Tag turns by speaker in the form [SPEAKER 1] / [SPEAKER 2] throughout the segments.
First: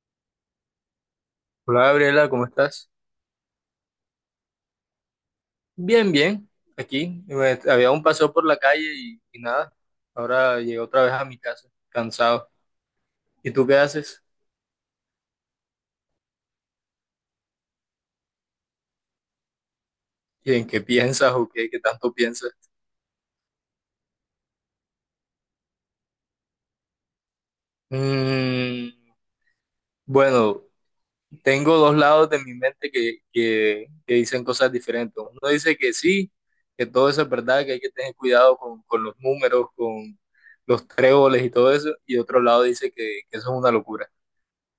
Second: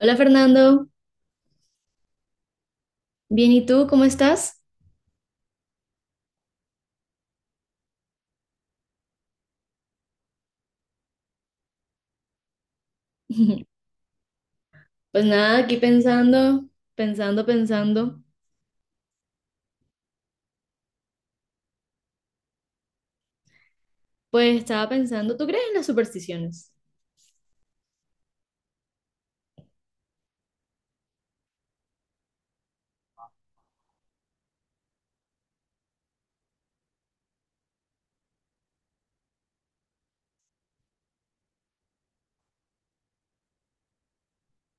[SPEAKER 1] Hola Fernando,
[SPEAKER 2] Hola Gabriela, ¿cómo estás?
[SPEAKER 1] bien, ¿y tú cómo estás?
[SPEAKER 2] Bien, bien. Aquí había un paseo por la calle y nada. Ahora llegué otra vez a mi casa, cansado. ¿Y tú qué haces?
[SPEAKER 1] Pues nada, aquí pensando, pensando, pensando.
[SPEAKER 2] ¿Y en qué piensas o qué, qué tanto piensas?
[SPEAKER 1] Pues estaba pensando, ¿tú crees en las supersticiones?
[SPEAKER 2] Mm, bueno, tengo dos lados de mi mente que dicen cosas diferentes. Uno dice que sí, que todo eso es verdad, que hay que tener cuidado con los números, con los tréboles y todo eso. Y otro lado dice que eso es una locura.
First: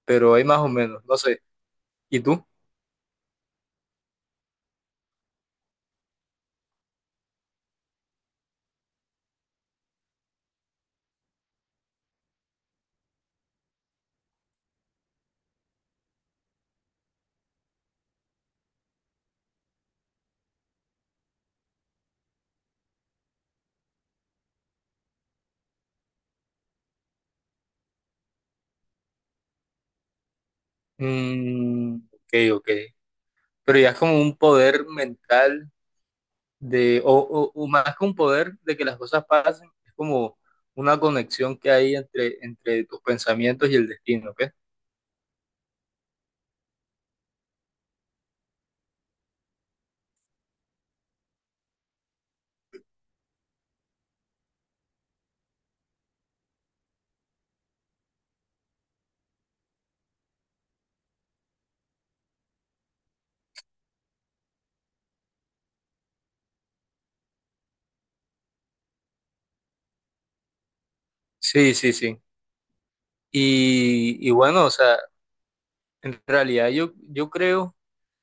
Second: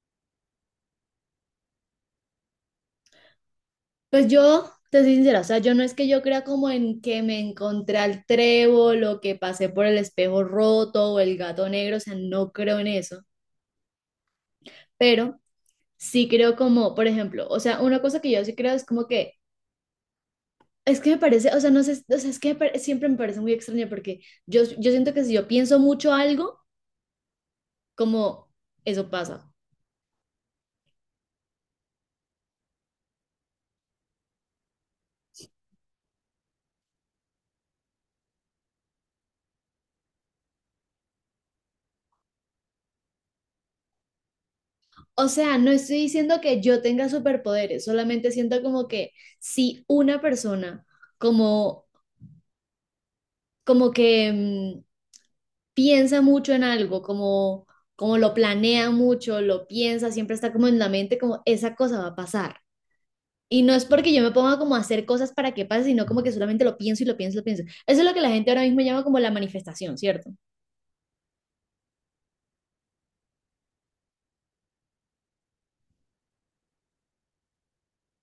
[SPEAKER 2] Pero hay más o menos, no sé. ¿Y tú?
[SPEAKER 1] Pues yo, te soy sincera, o sea, yo no es que yo crea como en que me encontré al trébol o que pasé por el espejo roto o el gato negro, o sea, no creo en eso, pero sí creo como, por ejemplo, o sea, una cosa que yo sí creo es como que, es que me parece, o sea, no sé, o sea, es que me pare- siempre me parece muy extraño porque yo siento que si yo pienso mucho algo, como eso pasa.
[SPEAKER 2] Mm, ok, ok. Pero ya es como un poder mental o más que un poder de que las cosas pasen, es como una conexión que hay entre tus pensamientos y el destino, ¿ok?
[SPEAKER 1] O sea, no estoy diciendo que yo tenga superpoderes, solamente siento como que si una persona como, como que piensa mucho en algo, como, como lo planea mucho, lo piensa, siempre está como en la mente, como esa cosa va a pasar. Y no es porque yo me ponga como a hacer cosas para que pase, sino como que solamente lo pienso y lo pienso y lo pienso. Eso es lo que la gente ahora mismo llama como la manifestación, ¿cierto?
[SPEAKER 2] Sí, sí, sí. Y bueno, o sea, en realidad yo creo,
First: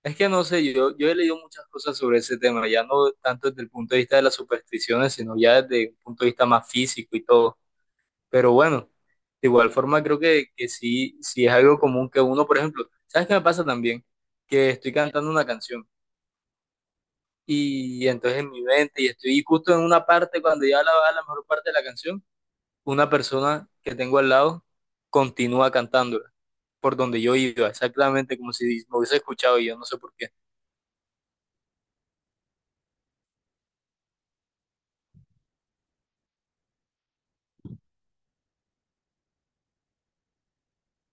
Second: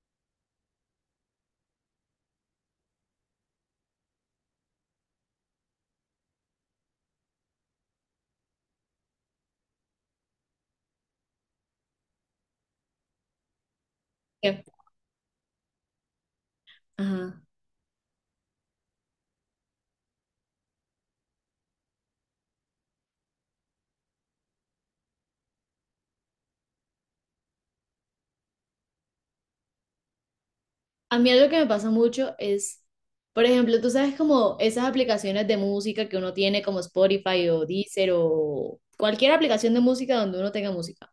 [SPEAKER 2] es que no sé, yo he leído muchas cosas sobre ese tema, ya no tanto desde el punto de vista de las supersticiones, sino ya desde un punto de vista más físico y todo. Pero bueno, de igual forma creo que sí, sí es algo común que uno, por ejemplo, ¿sabes qué me pasa también?
[SPEAKER 1] Que-
[SPEAKER 2] Que estoy cantando una canción
[SPEAKER 1] Ajá.
[SPEAKER 2] y entonces en mi mente y estoy justo en una parte, cuando ya la va la mejor parte de la canción, una persona que tengo al lado continúa cantándola por donde yo iba, exactamente como si me hubiese escuchado y yo no sé por qué.
[SPEAKER 1] A mí algo que me pasa mucho es, por ejemplo, tú sabes como esas aplicaciones de música que uno tiene como Spotify o Deezer o cualquier aplicación de música donde uno tenga música.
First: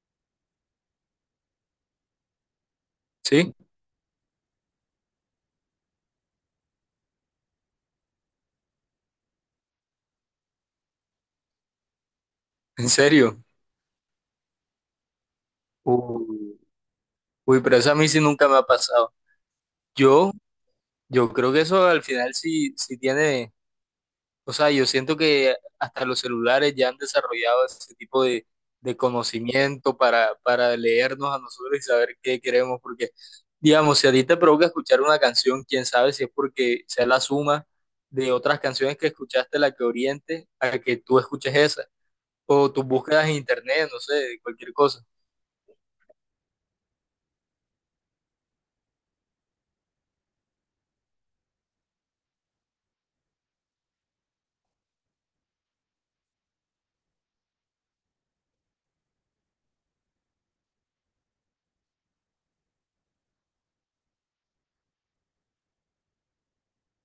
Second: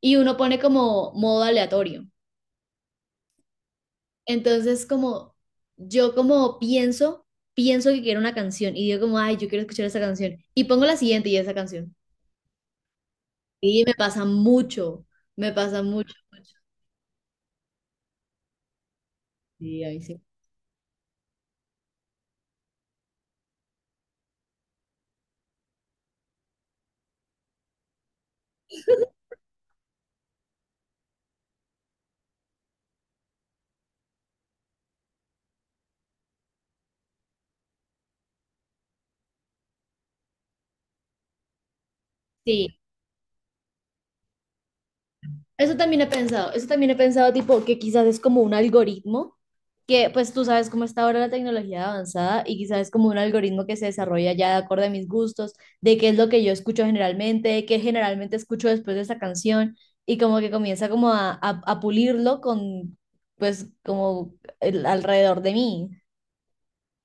[SPEAKER 1] Y uno pone como modo aleatorio.
[SPEAKER 2] ¿Sí?
[SPEAKER 1] Entonces como yo como pienso, pienso que quiero una canción y digo como, ay, yo quiero escuchar esa canción. Y pongo la siguiente y esa canción.
[SPEAKER 2] ¿En serio?
[SPEAKER 1] Y me pasa mucho, mucho.
[SPEAKER 2] Uy, uy, pero eso a mí sí nunca me ha pasado.
[SPEAKER 1] Sí, ahí sí.
[SPEAKER 2] Yo, yo creo que eso al final sí, sí tiene. O sea, yo siento que hasta los celulares ya han desarrollado ese tipo de conocimiento para leernos a nosotros y saber qué queremos, porque, digamos, si a ti te provoca escuchar una canción, quién sabe si es porque sea la suma de otras canciones que escuchaste la que oriente a que tú escuches esa, o
[SPEAKER 1] Sí,
[SPEAKER 2] tus búsquedas en internet, no sé, cualquier cosa.
[SPEAKER 1] eso también he pensado, eso también he pensado, tipo, que quizás es como un algoritmo, que pues tú sabes cómo está ahora la tecnología avanzada y quizás es como un algoritmo que se desarrolla ya de acuerdo a mis gustos, de qué es lo que yo escucho generalmente, de qué generalmente escucho después de esa canción y como que comienza como a pulirlo con, pues, alrededor de mí.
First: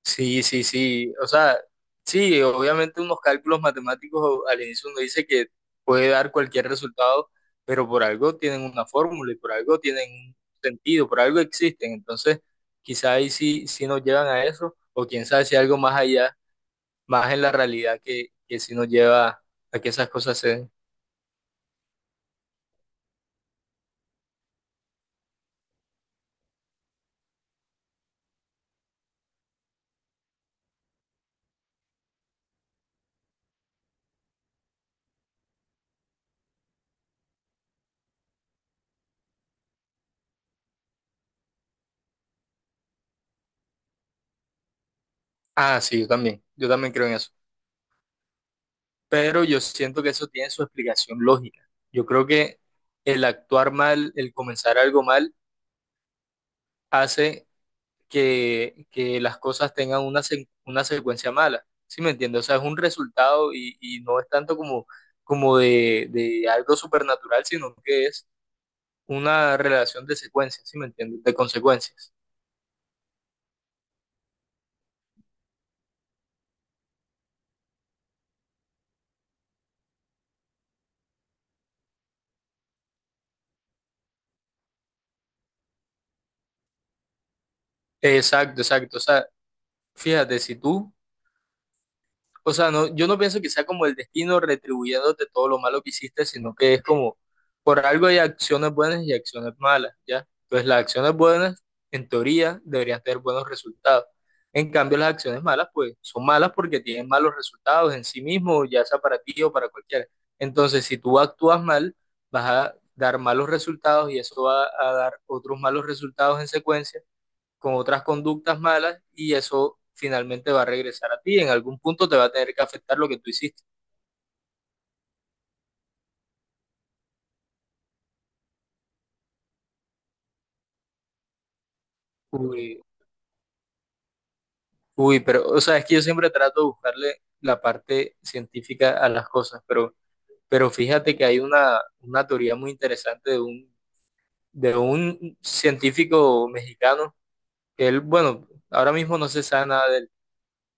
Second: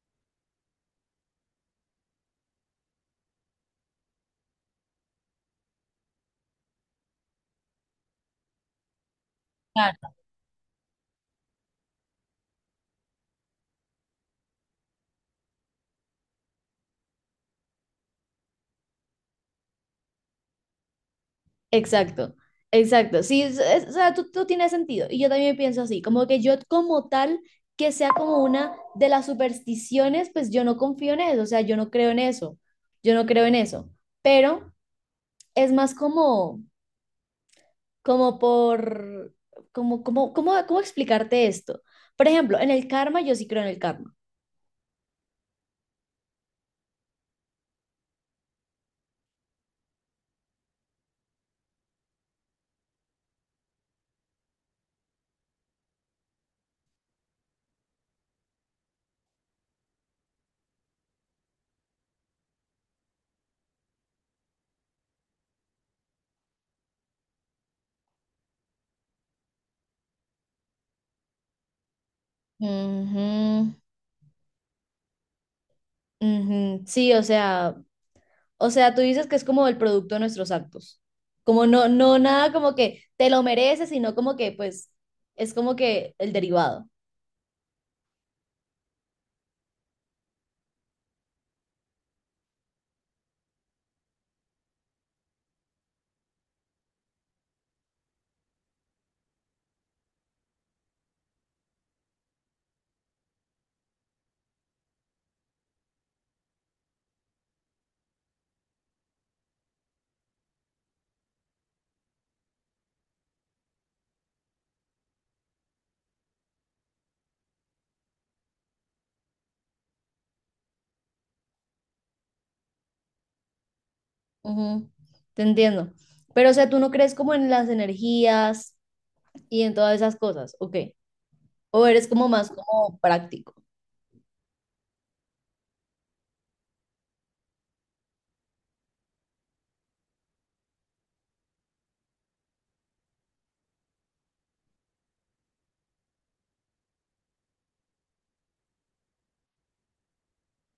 [SPEAKER 2] Sí, sí, sí. O sea, sí, obviamente unos cálculos matemáticos al inicio uno dice que puede dar cualquier resultado, pero por algo tienen una fórmula y por algo tienen un sentido, por algo existen. Entonces, quizá ahí sí, sí nos llevan a eso, o quién sabe si algo más allá, más en la realidad que sí nos lleva a que esas cosas se den.
[SPEAKER 1] Exacto, exacto. Sí, o sea, tú tienes sentido. Y yo también pienso así, como que yo como tal, que sea como una de las supersticiones, pues yo no confío en eso, o sea, yo no creo en eso, yo no creo en eso. Pero es más como, como por, como, como, como, ¿cómo explicarte esto? Por ejemplo, en el karma, yo sí creo en el karma.
[SPEAKER 2] Ah, sí, yo también creo en eso. Pero yo siento que eso tiene su explicación lógica. Yo creo que el actuar mal, el comenzar algo mal, hace que las cosas tengan una, una secuencia mala. ¿Sí me entiendes? O sea, es un resultado y no es tanto como, como de algo supernatural, sino que es una relación de secuencias, ¿sí me entiendes? De consecuencias.
[SPEAKER 1] Ujú, ujú. Sí, o sea, o sea, tú dices que es como el producto de nuestros actos. Como no, no, nada como que te lo mereces, sino como que, pues, es como que el derivado.
[SPEAKER 2] Exacto, exacto. O sea, fíjate, si tú. O sea, no, yo no pienso que sea como el destino retribuyéndote todo lo malo que hiciste, sino que es como, por algo hay acciones buenas y acciones malas, ¿ya? Entonces las acciones buenas, en teoría, deberían tener buenos resultados. En cambio, las acciones malas, pues, son malas porque tienen malos resultados en sí mismo, ya sea para ti o para cualquiera. Entonces, si tú actúas mal, vas a dar malos resultados y eso va a dar otros malos resultados en secuencia con otras conductas malas y eso finalmente va a regresar a ti. En algún punto te va a tener que afectar lo que tú hiciste.
[SPEAKER 1] Ujú, te entiendo. Pero, o sea, tú no crees como en las energías y en todas esas cosas, ¿ok? O eres como más
[SPEAKER 2] Uy,
[SPEAKER 1] como práctico.
[SPEAKER 2] uy, pero, o sea, es que yo siempre trato de buscarle la parte científica a las cosas, pero fíjate que hay una teoría muy interesante de un científico mexicano, que él, bueno, ahora mismo no se sabe nada de él,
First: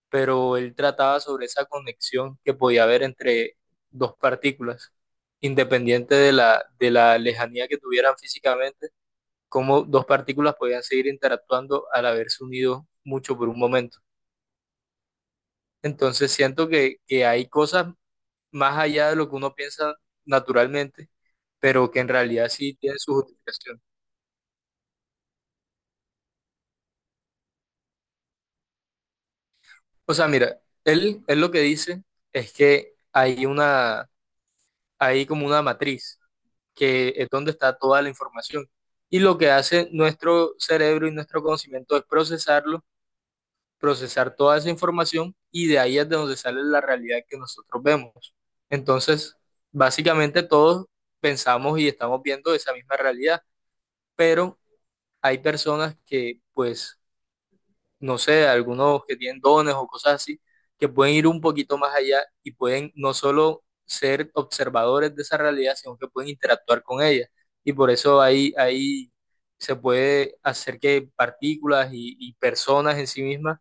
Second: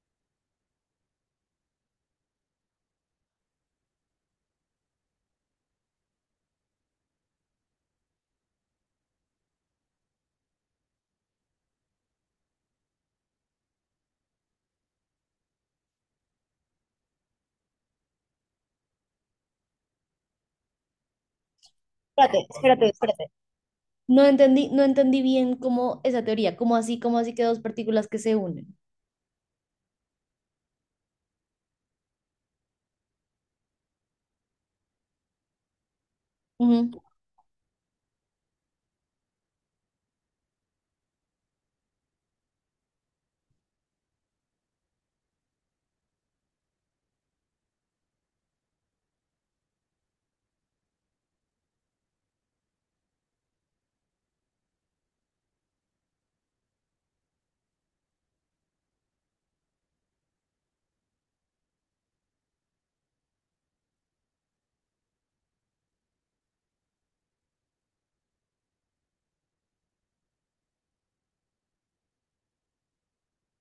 [SPEAKER 2] pero él trataba sobre esa conexión que podía haber entre dos partículas, independiente de la lejanía que tuvieran físicamente cómo dos partículas podían seguir interactuando al haberse unido mucho por un momento. Entonces siento que hay cosas más allá de lo que uno piensa naturalmente, pero que en
[SPEAKER 1] Espérate,
[SPEAKER 2] realidad sí
[SPEAKER 1] espérate,
[SPEAKER 2] tienen su
[SPEAKER 1] espérate.
[SPEAKER 2] justificación.
[SPEAKER 1] No entendí, no entendí bien cómo esa teoría, cómo así que dos partículas que se unen.
[SPEAKER 2] O sea, mira, él lo que dice es que hay una, hay como una matriz,
[SPEAKER 1] Ujú.
[SPEAKER 2] que es donde está toda la información. Y lo que hace nuestro cerebro y nuestro conocimiento es procesarlo, procesar toda esa información y de ahí es de donde sale la realidad que nosotros vemos. Entonces, básicamente todos pensamos y estamos viendo esa misma realidad, pero hay personas que, pues, no sé, algunos que tienen dones o cosas así, que pueden ir un poquito más allá y pueden no solo ser observadores de esa realidad, sino que pueden interactuar con ella. Y por eso ahí, ahí se puede hacer que partículas y personas en sí mismas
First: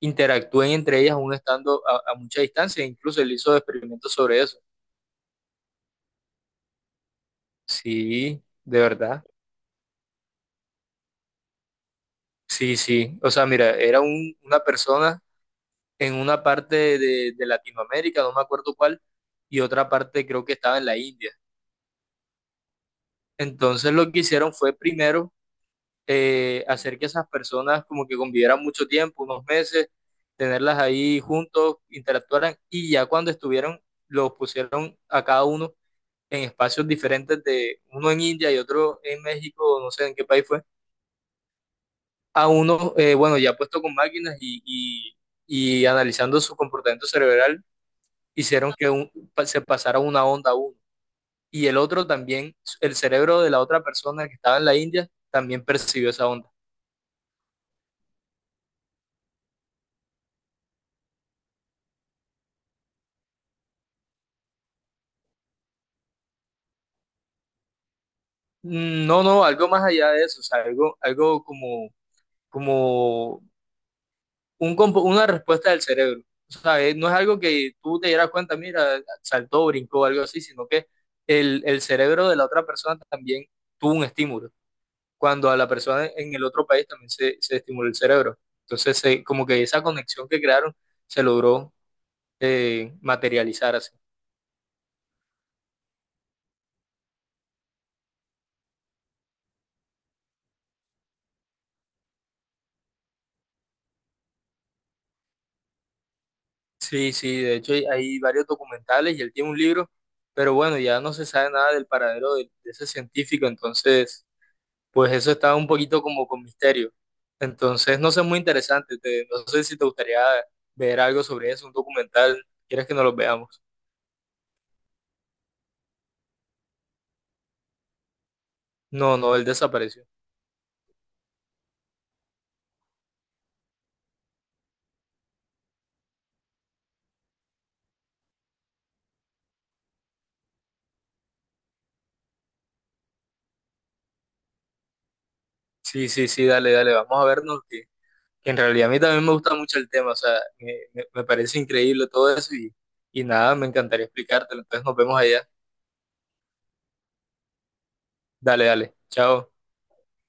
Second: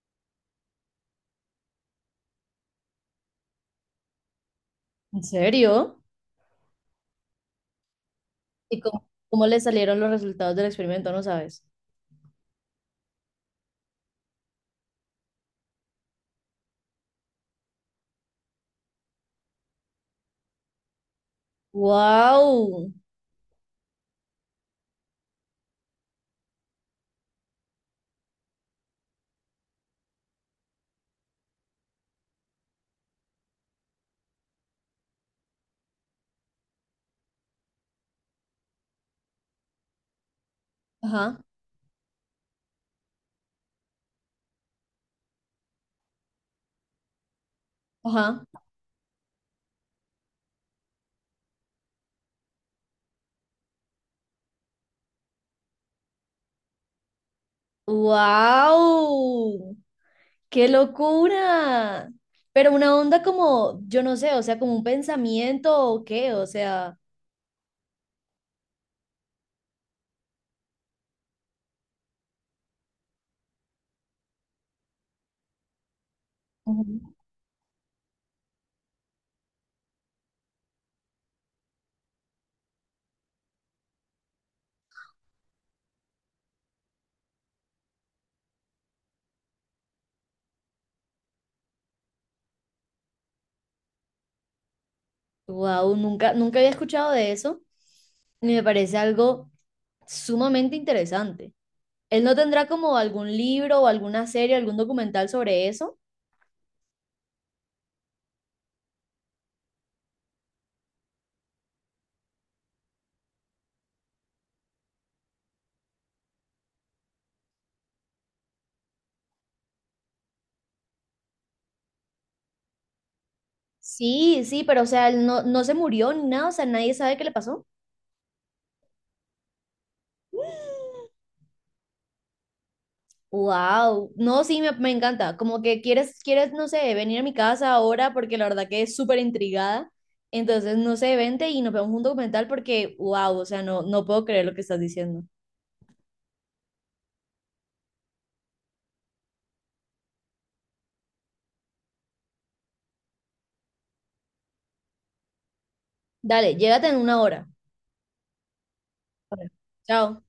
[SPEAKER 2] interactúen entre ellas aún estando a mucha distancia. Incluso él hizo experimentos sobre eso.
[SPEAKER 1] ¿En serio?
[SPEAKER 2] Sí,
[SPEAKER 1] ¿Y
[SPEAKER 2] de
[SPEAKER 1] cómo,
[SPEAKER 2] verdad.
[SPEAKER 1] cómo le salieron los resultados del experimento? No sabes.
[SPEAKER 2] Sí, sí. O sea, mira, era una persona en una parte de Latinoamérica, no me acuerdo cuál, y otra parte creo que estaba en la India.
[SPEAKER 1] ¡Wow!
[SPEAKER 2] Entonces lo que hicieron fue primero hacer que esas personas como que convivieran mucho tiempo, unos meses, tenerlas ahí juntos, interactuaran, y ya cuando estuvieron, los pusieron a cada uno en espacios diferentes de uno en India y otro en México, no sé en qué país fue,
[SPEAKER 1] Ajá,
[SPEAKER 2] a uno, bueno, ya puesto con máquinas y analizando su comportamiento cerebral,
[SPEAKER 1] ajá.
[SPEAKER 2] hicieron que se pasara una onda a uno. Y el otro también, el cerebro de la otra persona que estaba en la India, también percibió esa onda.
[SPEAKER 1] ¡Wow! ¡Qué locura! Pero una onda como, yo no sé, o sea, como un pensamiento o qué, o sea,
[SPEAKER 2] No, no, algo más allá de eso, o sea, algo, algo como, como una respuesta del cerebro. O sea, no
[SPEAKER 1] ujú.
[SPEAKER 2] es algo que tú te dieras cuenta, mira, saltó, brincó, algo así, sino que el cerebro de la otra persona también tuvo un estímulo. Cuando a la persona en el otro país también se estimuló el cerebro. Entonces, como que esa conexión que crearon se logró materializar así.
[SPEAKER 1] Wow, nunca, nunca había escuchado de eso y me parece algo sumamente interesante. ¿Él no tendrá como algún libro o alguna serie, algún documental sobre eso?
[SPEAKER 2] Sí, sí, de hecho hay, hay varios documentales y él tiene un libro, pero bueno, ya no se sabe nada del paradero de ese científico, entonces... Pues eso está un poquito como con misterio. Entonces, no sé, muy interesante. No sé si te gustaría ver algo sobre eso, un documental. ¿Quieres que nos lo veamos?
[SPEAKER 1] Sí, sí, pero o sea, él no, no se murió ni nada, o sea, nadie sabe qué le pasó.
[SPEAKER 2] No, no, él desapareció.
[SPEAKER 1] Wow, no, sí, me encanta. Como que quieres, quieres, no sé, venir a mi casa ahora porque la verdad que es súper intrigada. Entonces, no sé, vente y nos vemos un documental porque, wow, o sea, no, no puedo creer lo que estás diciendo.
[SPEAKER 2] Sí, sí, sí, dale, dale, vamos a vernos. Que en realidad a mí también me gusta mucho el tema. O sea, me parece increíble todo eso y nada, me encantaría explicártelo. Entonces, nos vemos allá.
[SPEAKER 1] Dale, llégate en una hora.
[SPEAKER 2] Dale, dale.
[SPEAKER 1] Vale.
[SPEAKER 2] Chao.
[SPEAKER 1] Chao.